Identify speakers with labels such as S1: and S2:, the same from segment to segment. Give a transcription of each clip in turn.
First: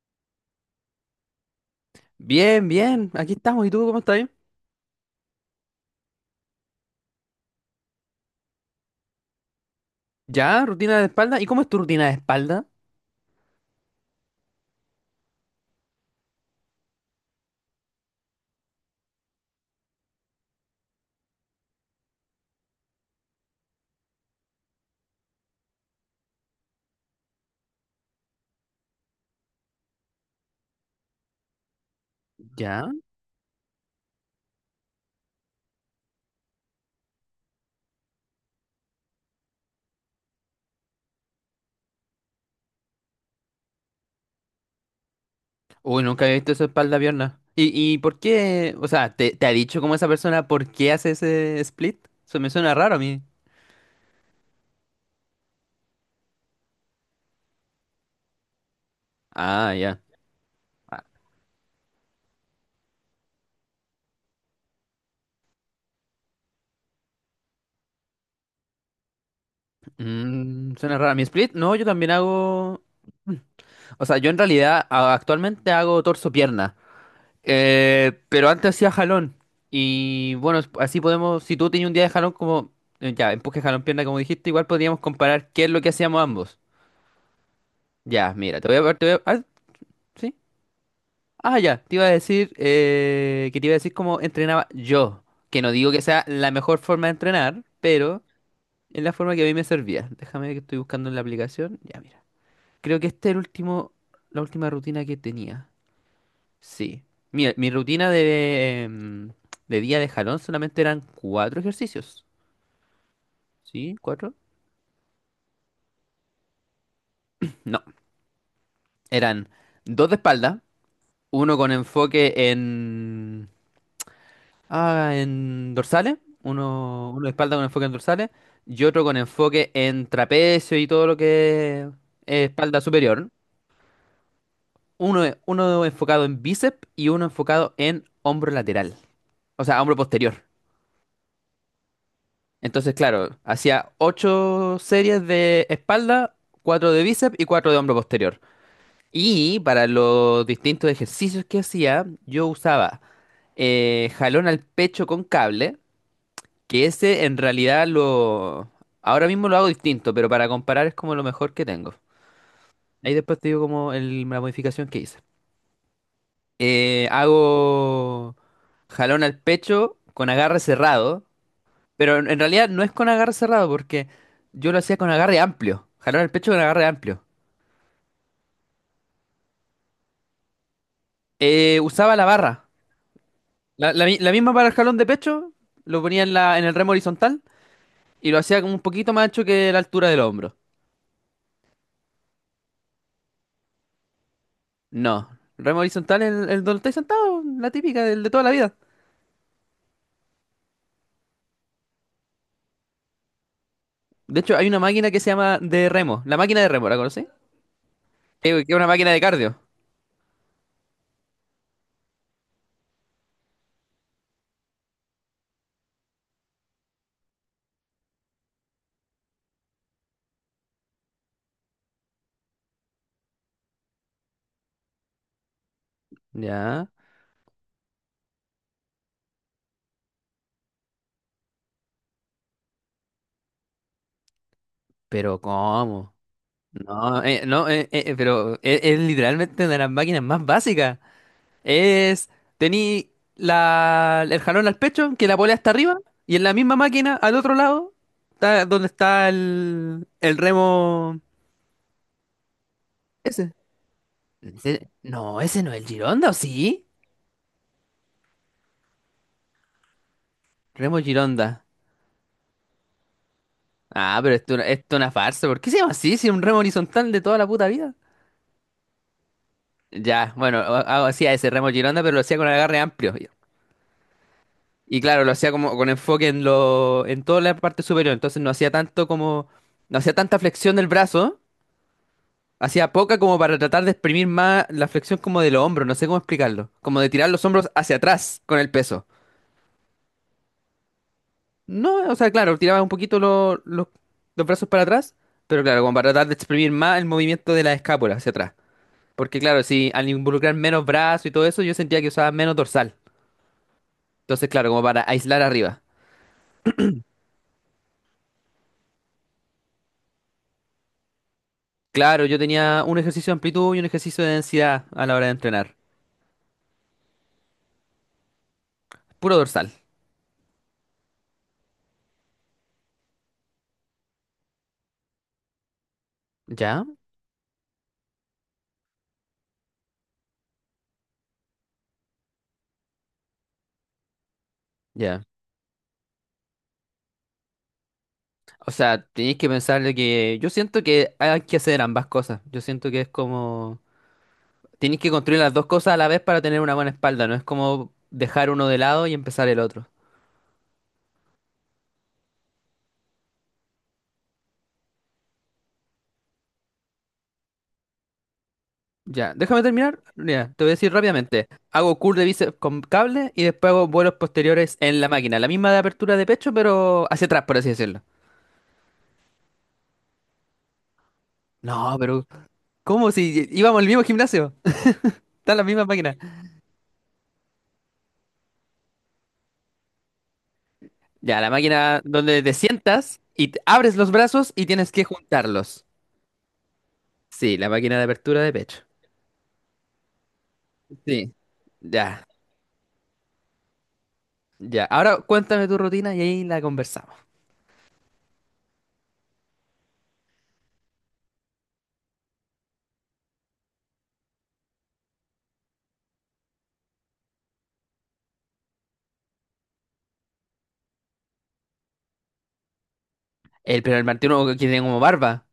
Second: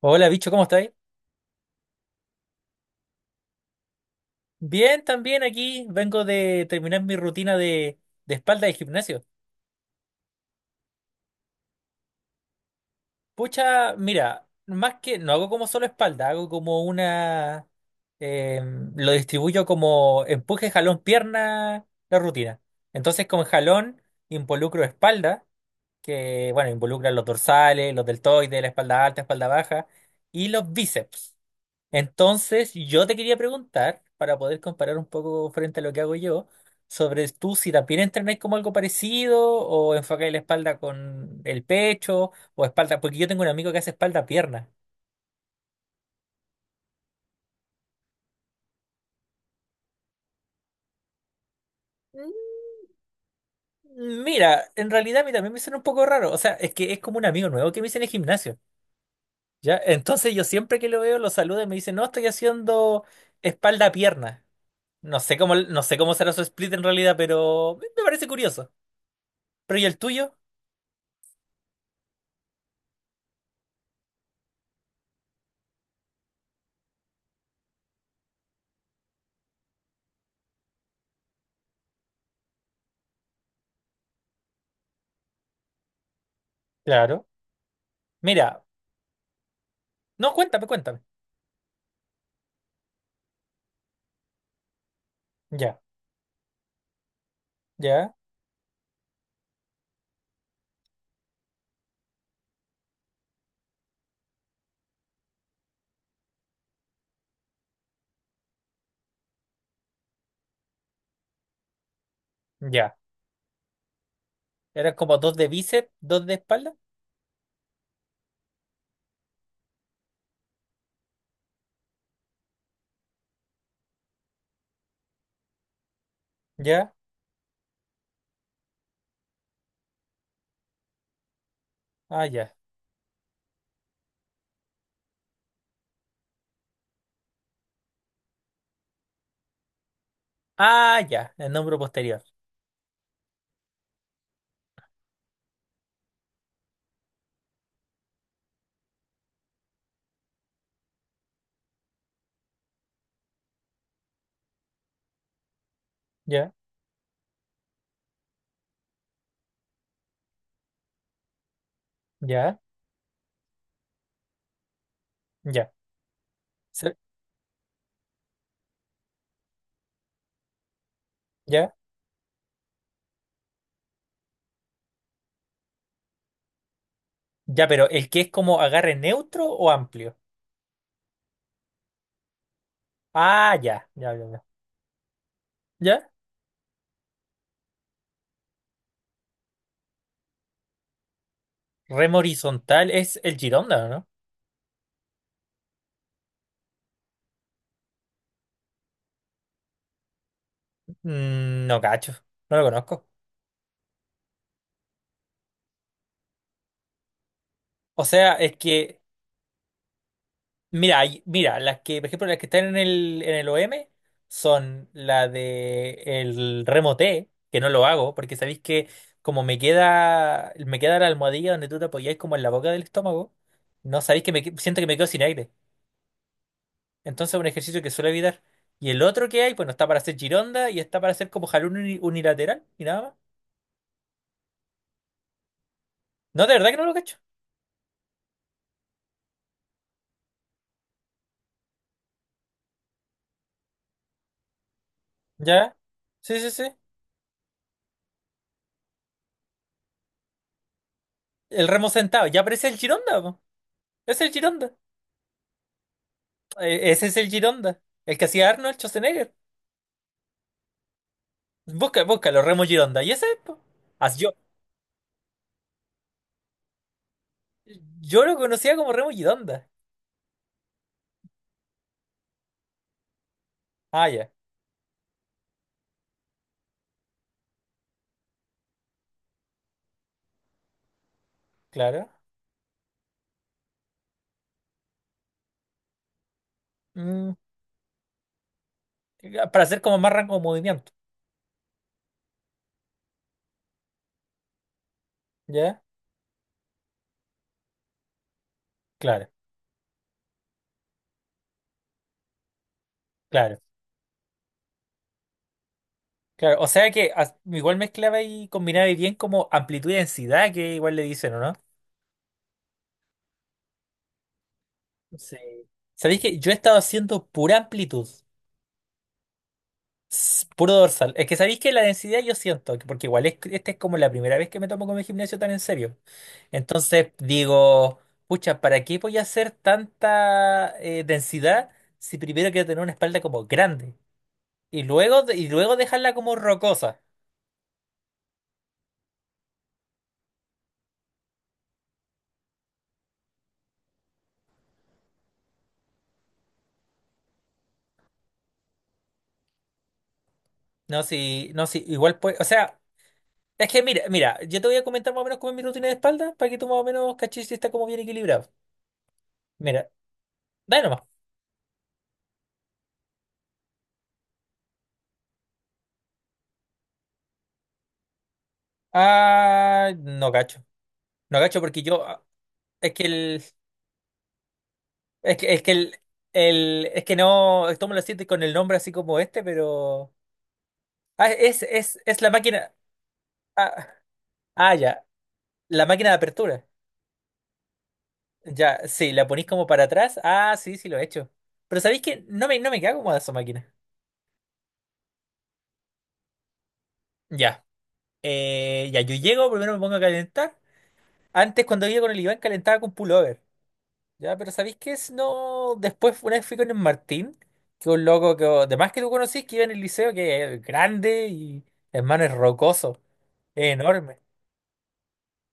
S1: Hola, bicho, ¿cómo estáis?
S2: Bien, bien, aquí estamos. ¿Y tú cómo estás?
S1: Bien, también aquí vengo de terminar mi rutina de espalda de gimnasio.
S2: Ya, rutina de espalda. ¿Y cómo es tu rutina de espalda?
S1: Pucha, mira, más que no hago como solo espalda, hago como una... eh, lo distribuyo como empuje, jalón, pierna, la rutina. Entonces con jalón involucro espalda, que bueno, involucra los dorsales, los deltoides, la espalda alta, espalda baja, y los bíceps. Entonces,
S2: Ya.
S1: yo te quería preguntar, para poder comparar un poco frente a lo que hago yo, sobre tú si también entrenáis como algo parecido o enfocáis la espalda con el pecho o espalda, porque yo tengo un amigo que hace espalda-pierna.
S2: Uy, nunca había visto esa espalda pierna. ¿Y por qué? O sea, ¿te ha dicho como esa persona por qué hace ese split?
S1: Mm,
S2: Eso me suena raro a mí.
S1: mira, en realidad a mí también me suena un poco raro, o sea, es que es como un amigo nuevo que me hice en el gimnasio,
S2: Ah,
S1: ¿ya?
S2: ya.
S1: Entonces yo siempre que lo
S2: Ah,
S1: veo lo saludo y me dice, no, estoy haciendo espalda-pierna. No sé cómo, no sé cómo será su split en realidad, pero me parece curioso. ¿Pero y el tuyo?
S2: suena raro. ¿Mi split? No, yo también hago. Mm. O sea, yo en realidad actualmente hago torso-pierna. Pero antes hacía jalón. Y bueno, así podemos, si tú tenías un día de jalón como, ya, empuje, jalón, pierna, como dijiste, igual podríamos comparar qué es lo que hacíamos ambos.
S1: Claro.
S2: Ya, mira,
S1: Mira.
S2: te voy a... Te voy a- ah,
S1: No,
S2: ¿sí?
S1: cuéntame, cuéntame.
S2: Ah, ya, te iba a decir, que te iba a decir cómo entrenaba yo. Que no
S1: Ya,
S2: digo que sea la mejor forma de entrenar,
S1: ya,
S2: pero es la forma que a mí me servía. Déjame ver que estoy buscando en la aplicación. Ya, mira. Creo que esta es el último, la última rutina que tenía. Sí. Mira, mi rutina de día de jalón solamente eran cuatro ejercicios.
S1: ya.
S2: ¿Sí? ¿Cuatro?
S1: Eran como dos de bíceps, dos de espalda.
S2: No. Eran dos de espalda, uno con enfoque en dorsales,
S1: Ya,
S2: uno de espalda con enfoque en dorsales, y otro con enfoque en trapecio y todo lo que
S1: ah,
S2: es
S1: ya.
S2: espalda superior. Uno enfocado en bíceps y uno enfocado en hombro lateral, o sea, hombro posterior.
S1: Ah, ya, el hombro posterior.
S2: Entonces, claro, hacía ocho series de espalda, cuatro de bíceps y cuatro de hombro posterior. Y para los distintos ejercicios que hacía, yo usaba jalón al pecho con cable,
S1: Ya,
S2: que ese en realidad lo. Ahora mismo lo hago distinto, pero para comparar es como lo mejor que tengo.
S1: ya,
S2: Ahí después te digo como la modificación que hice.
S1: ya. Se-
S2: Hago jalón al pecho con agarre cerrado.
S1: Ya,
S2: Pero en realidad no es con agarre cerrado, porque yo lo hacía con agarre amplio. Jalón al pecho con agarre amplio.
S1: ya, pero el que es como agarre neutro o amplio.
S2: Usaba la barra.
S1: Ah, ya,
S2: La, la
S1: ya,
S2: mi-
S1: ya,
S2: la
S1: ya.
S2: misma para el jalón de pecho, lo
S1: Ya.
S2: ponía en el remo horizontal y lo hacía como un poquito más ancho que la altura del hombro.
S1: Remo horizontal es el Gironda, ¿o no?
S2: No, remo horizontal es el donde estáis sentado, la típica, del de toda la vida.
S1: Mm, no cacho, no lo conozco.
S2: De hecho, hay una máquina que se llama de remo. La máquina de remo, ¿la conocí?
S1: O sea,
S2: Que
S1: es
S2: que es una
S1: que
S2: máquina de cardio.
S1: mira, mira, las que, por ejemplo, las que están en el OM son la de el remo T, que no lo hago, porque sabéis que me queda la almohadilla donde tú te apoyáis como en la boca del estómago, no sabéis que siento que me quedo sin aire.
S2: Ya,
S1: Entonces es un ejercicio que suelo evitar. Y el otro que hay, bueno, está para hacer gironda y está para hacer como jalón unilateral y nada más.
S2: pero ¿cómo?
S1: No, de verdad que no lo cacho.
S2: No, pero es literalmente una de las máquinas más básicas. Es, Tení el jalón al pecho, que la polea está
S1: Ya.
S2: arriba, y
S1: Sí,
S2: en
S1: sí,
S2: la
S1: sí.
S2: misma máquina, al otro lado, está donde está el remo.
S1: El remo sentado. Ya aparece el gironda, po.
S2: Ese.
S1: Es el gironda.
S2: No, ese no es el Gironda, ¿o sí?
S1: Ese es el Gironda, el que hacía Arnold Schwarzenegger.
S2: Remo Gironda.
S1: Busca, búscalo, Remo Gironda. Y ese, es, po. As-
S2: Ah,
S1: yo,
S2: pero esto es una farsa. ¿Por qué se llama así? Si es un remo horizontal de toda la puta vida.
S1: yo lo conocía como Remo Gironda.
S2: Ya, bueno, hacía ese remo Gironda, pero lo hacía con agarre amplio.
S1: Ah, ya,
S2: Y claro, lo hacía como con enfoque en toda la parte superior. Entonces no hacía tanto como, no hacía tanta flexión del brazo.
S1: claro.
S2: Hacía poca como para tratar de exprimir más la flexión como de los hombros, no sé cómo explicarlo. Como de tirar
S1: Mm,
S2: los hombros hacia atrás con el peso.
S1: para hacer como más rango de movimiento.
S2: No, o sea, claro, tiraba un poquito los brazos para atrás, pero claro,
S1: ¿Ya?
S2: como para tratar de exprimir más el movimiento de la escápula hacia atrás.
S1: Claro,
S2: Porque claro, si al involucrar menos brazos y todo eso, yo sentía que usaba menos dorsal.
S1: claro,
S2: Entonces, claro, como para aislar arriba.
S1: claro. O sea que igual mezclaba y combinaba bien como amplitud y densidad, que igual le dicen, ¿o no?
S2: Claro, yo tenía un ejercicio de amplitud y un ejercicio de densidad a la hora de
S1: Sí.
S2: entrenar.
S1: ¿Sabéis que yo he estado haciendo pura amplitud?
S2: Puro dorsal.
S1: Puro dorsal. Es que sabéis que la densidad yo siento, porque igual esta es como la primera vez que me tomo con el gimnasio tan en serio.
S2: ¿Ya?
S1: Entonces digo, pucha, ¿para qué voy a hacer tanta densidad si primero quiero tener una espalda como grande? Y luego,
S2: Ya.
S1: y luego dejarla como rocosa.
S2: O sea, tenéis que pensarle que yo siento que hay que hacer ambas cosas. Yo siento que es como tenéis que construir las dos cosas a la vez para tener una buena espalda, no es como dejar uno de lado y empezar el otro.
S1: No, si, no, si, igual pues, o sea, es que mira, mira, yo te voy a comentar más o menos cómo es mi rutina de espalda para que tú más o menos caches si está como bien equilibrado.
S2: Ya, déjame
S1: Mira,
S2: terminar. Mira, te voy a
S1: dale
S2: decir
S1: nomás.
S2: rápidamente. Hago curl de bíceps con cable y después hago vuelos posteriores en la máquina. La misma de apertura de pecho, pero hacia atrás, por así decirlo.
S1: Ah, no cacho. No cacho porque
S2: No, pero
S1: es que
S2: ¿cómo si íbamos al mismo gimnasio? Están
S1: es
S2: las
S1: que
S2: mismas máquinas.
S1: es que no, esto me lo siento con el nombre así como este, pero... Ah,
S2: Ya, la máquina
S1: es la
S2: donde te
S1: máquina.
S2: sientas y
S1: Ah,
S2: abres los brazos y
S1: ah,
S2: tienes
S1: ya.
S2: que juntarlos.
S1: La máquina de apertura.
S2: Sí, la máquina de apertura de
S1: Ya,
S2: pecho.
S1: sí, la ponís como para atrás. Ah, sí, sí, lo he hecho.
S2: Sí,
S1: Pero ¿sabéis que
S2: ya,
S1: No me queda cómoda esa máquina.
S2: ya. Ahora cuéntame tu rutina y ahí la conversamos.
S1: Ya. Ya, yo llego, primero me pongo a calentar. Antes, cuando iba con el Iván, calentaba con pullover. Ya, pero ¿sabéis qué es? No. Después, una vez fui con el Martín, que es un loco que, además que tú conocís, que iba en el liceo, que es grande y, hermano, es rocoso. Es
S2: Pero el
S1: enorme.
S2: Martino que tenía como barba.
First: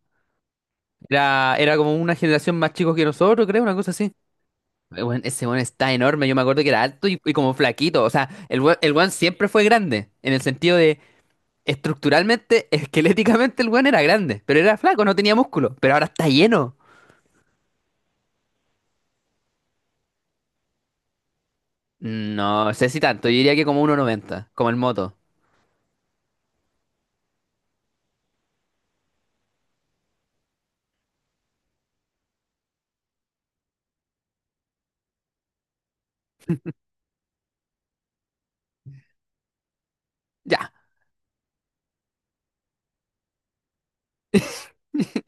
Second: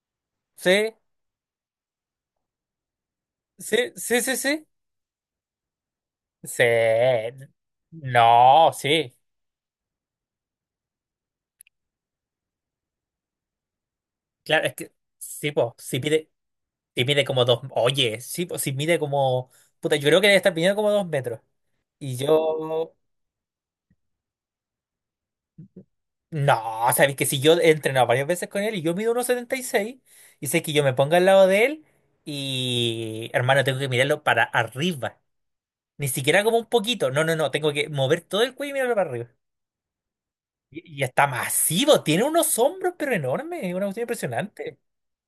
S1: Sí,
S2: Era como una generación más chico que nosotros, creo, una
S1: sí,
S2: cosa así.
S1: sí, sí, sí.
S2: Weón, ese weón está enorme. Yo me acuerdo
S1: Sí.
S2: que era alto y como flaquito. O sea, el
S1: No,
S2: weón, el weón
S1: sí.
S2: siempre fue grande. En el sentido de estructuralmente, esqueléticamente, el weón era grande. Pero
S1: Claro, es
S2: era
S1: que
S2: flaco, no tenía
S1: sí,
S2: músculo.
S1: po,
S2: Pero ahora está lleno.
S1: si mide como dos. Oye, sí, po, si mide como. Puta, yo creo que debe estar midiendo como 2 metros. Y
S2: No sé
S1: yo.
S2: si tanto. Yo diría que como 1,90, como el moto.
S1: No, sabes que si yo he entrenado varias veces con él y yo mido 1,76 y seis, y sé que yo me ponga al lado de él y. Hermano, tengo que mirarlo para arriba. Ni siquiera como un poquito. No, no, no. Tengo que mover todo el cuello y mirarlo para arriba.
S2: Ya.
S1: Y está masivo. Tiene unos hombros, pero enormes. Es una cuestión impresionante.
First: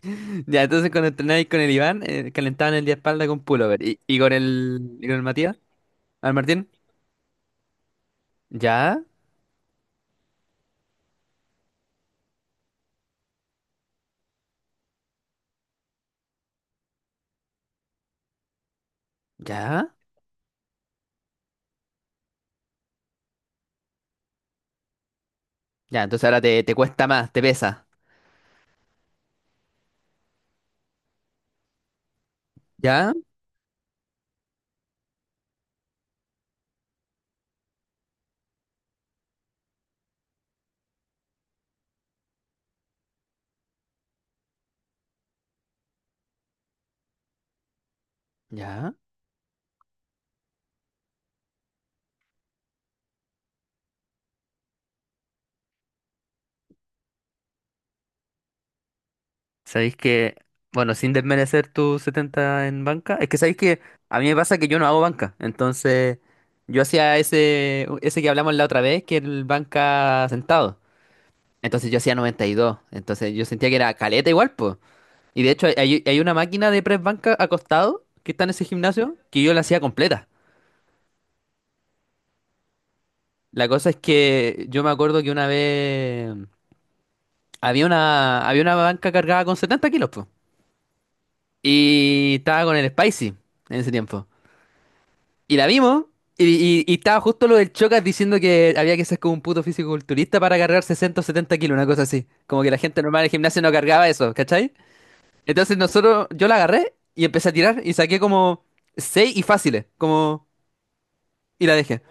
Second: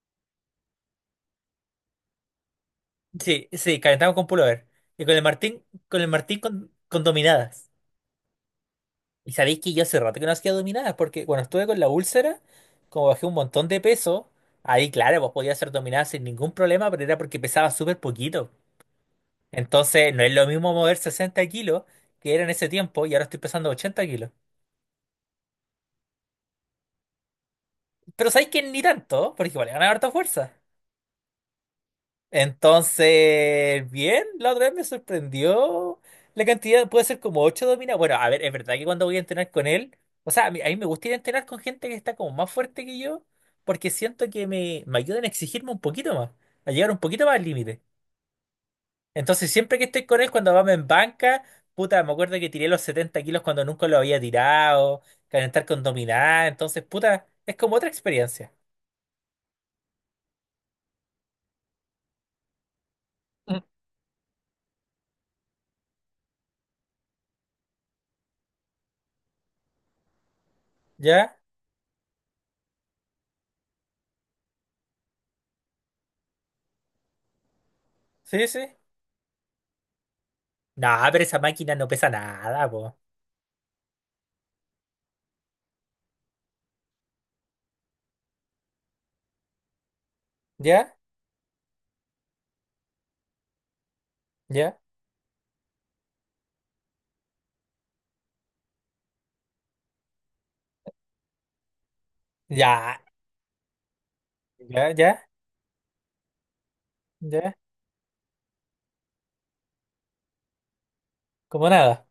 S2: Ya, entonces cuando entrenaba ahí con el Iván, calentaban el día de espalda con
S1: Sí, sí,
S2: pullover. ¿Y,
S1: calentamos
S2: y
S1: con
S2: con
S1: pullover.
S2: el,
S1: Y
S2: y
S1: con
S2: con
S1: el
S2: el Matías?
S1: Martín,
S2: ¿Al Martín?
S1: Con dominadas.
S2: ¿Ya?
S1: Y sabéis que yo hace rato que no hacía dominadas, porque cuando estuve con la úlcera, como bajé un montón de peso, ahí claro, pues podía hacer dominadas sin ningún problema, pero era porque pesaba súper poquito.
S2: ¿Ya?
S1: Entonces no es lo mismo mover 60 kilos que era en ese tiempo y ahora estoy pesando 80 kilos.
S2: Ya, entonces ahora te cuesta más, te pesa.
S1: Pero sabéis que ni tanto, porque igual ganar harta fuerza.
S2: ¿Ya?
S1: Entonces, bien, la otra vez me sorprendió la cantidad, puede ser como 8 dominadas. Bueno, a ver, es verdad que cuando voy a entrenar con él, o sea, a mí me gusta ir a entrenar con gente que está como más fuerte que yo, porque siento que me ayudan a exigirme un poquito más, a llegar un poquito más al límite.
S2: ¿Ya?
S1: Entonces, siempre que estoy con él, cuando vamos en banca, puta, me acuerdo que tiré los 70 kilos cuando nunca lo había tirado, calentar con dominada, entonces, puta, es como otra experiencia.
S2: Sabéis que, bueno, sin desmerecer tu 70 en banca, es que sabéis
S1: Mm.
S2: que a mí me pasa que yo no hago banca, entonces yo hacía ese que hablamos la otra vez, que era el banca sentado,
S1: ¿Ya?
S2: entonces yo hacía 92, entonces yo sentía que era caleta igual. Y de hecho, hay una máquina de press banca acostado que está
S1: Sí,
S2: en
S1: sí.
S2: ese gimnasio que yo la hacía completa.
S1: No, pero esa máquina no pesa nada,
S2: La cosa es que yo me acuerdo que una vez había una banca cargada con 70 kilos, po.
S1: ya,
S2: Y estaba con el Spicy en ese tiempo.
S1: ya,
S2: Y la vimos. Y, y estaba justo lo del Chocas diciendo que había que ser como un puto fisiculturista para cargar 60 o 70 kilos, una cosa así. Como que la
S1: ya,
S2: gente normal del gimnasio no cargaba eso, ¿cachai?
S1: ya, ya,
S2: Entonces nosotros, yo la agarré y empecé a
S1: ya,
S2: tirar y saqué como 6 y fáciles, como. Y
S1: como
S2: la dejé.
S1: nada.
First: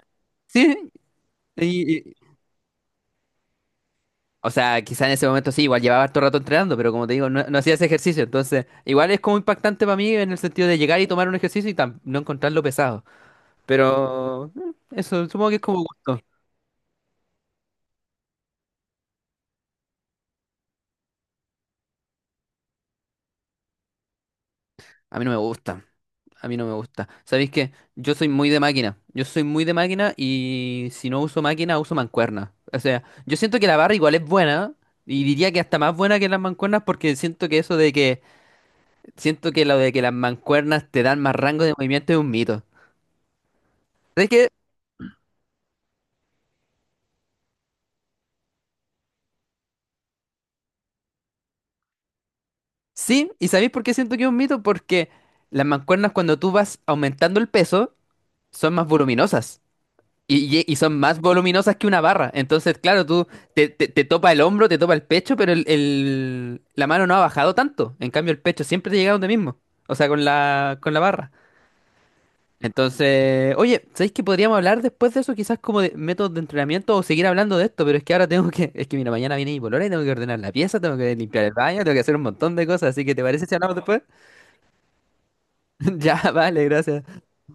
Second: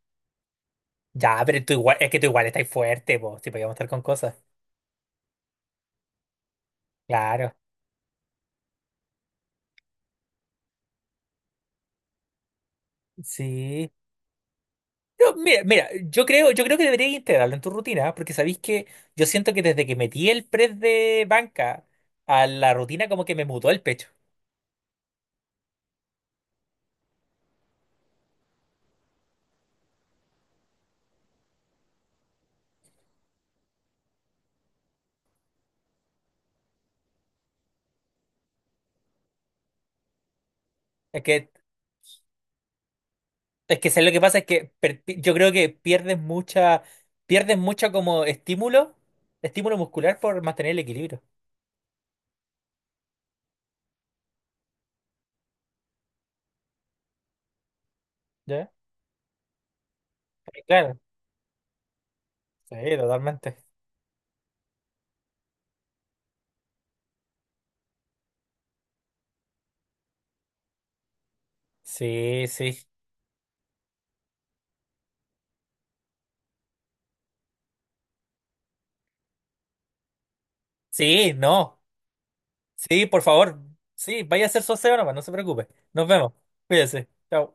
S2: Sí,
S1: Ya, pero tú igual,
S2: y-
S1: es
S2: y-
S1: que tú igual estás fuerte, vos, si podíamos estar con cosas.
S2: o sea, quizá en ese momento sí, igual llevaba harto rato entrenando, pero como te digo, no,
S1: Claro,
S2: no hacía ese ejercicio, entonces igual es como impactante para mí en el sentido de llegar y tomar un ejercicio y no encontrarlo pesado,
S1: sí.
S2: pero eso,
S1: No,
S2: supongo que es
S1: mira,
S2: como
S1: mira,
S2: gusto.
S1: yo creo que deberías integrarlo en tu rutina, porque sabéis que yo siento que desde que metí el press de banca a la rutina, como que me mutó el pecho.
S2: A mí no me gusta, a mí no me gusta. ¿Sabéis qué? Yo soy muy de máquina, yo soy muy de máquina y si no uso máquina, uso mancuerna. O sea, yo siento que la barra igual es buena y diría que hasta más buena que las mancuernas porque siento que eso de que, siento que lo de que las mancuernas te dan
S1: Es
S2: más
S1: que,
S2: rango de movimiento es un mito.
S1: es que ¿sabes lo que
S2: Es
S1: pasa? Es
S2: que
S1: que yo creo que pierdes mucha, pierdes mucho como estímulo, estímulo muscular por mantener el equilibrio.
S2: sí, ¿y sabéis por qué siento que es un mito? Porque las mancuernas cuando tú vas aumentando el peso
S1: ¿Ya?
S2: son más voluminosas y
S1: Claro,
S2: son más voluminosas que una barra. Entonces,
S1: sí,
S2: claro, tú
S1: totalmente.
S2: te topa el hombro, te topa el pecho, pero la mano no ha bajado tanto. En cambio, el pecho siempre te llega donde mismo, o sea, con la barra.
S1: Sí, sí.
S2: Entonces, oye, ¿sabéis que podríamos hablar después de eso? Quizás como de métodos de entrenamiento o seguir hablando de esto, pero es que ahora tengo que, es que mira, mañana viene mi polola y tengo que ordenar la pieza, tengo que
S1: Sí,
S2: limpiar el
S1: no.
S2: baño, tengo que hacer un montón de cosas, así
S1: Sí,
S2: que
S1: por
S2: ¿te parece si
S1: favor.
S2: hablamos después?
S1: Sí, vaya a hacer su aseo nomás, no se preocupe. Nos
S2: Ya,
S1: vemos.
S2: vale,
S1: Cuídese.
S2: gracias.
S1: Chao.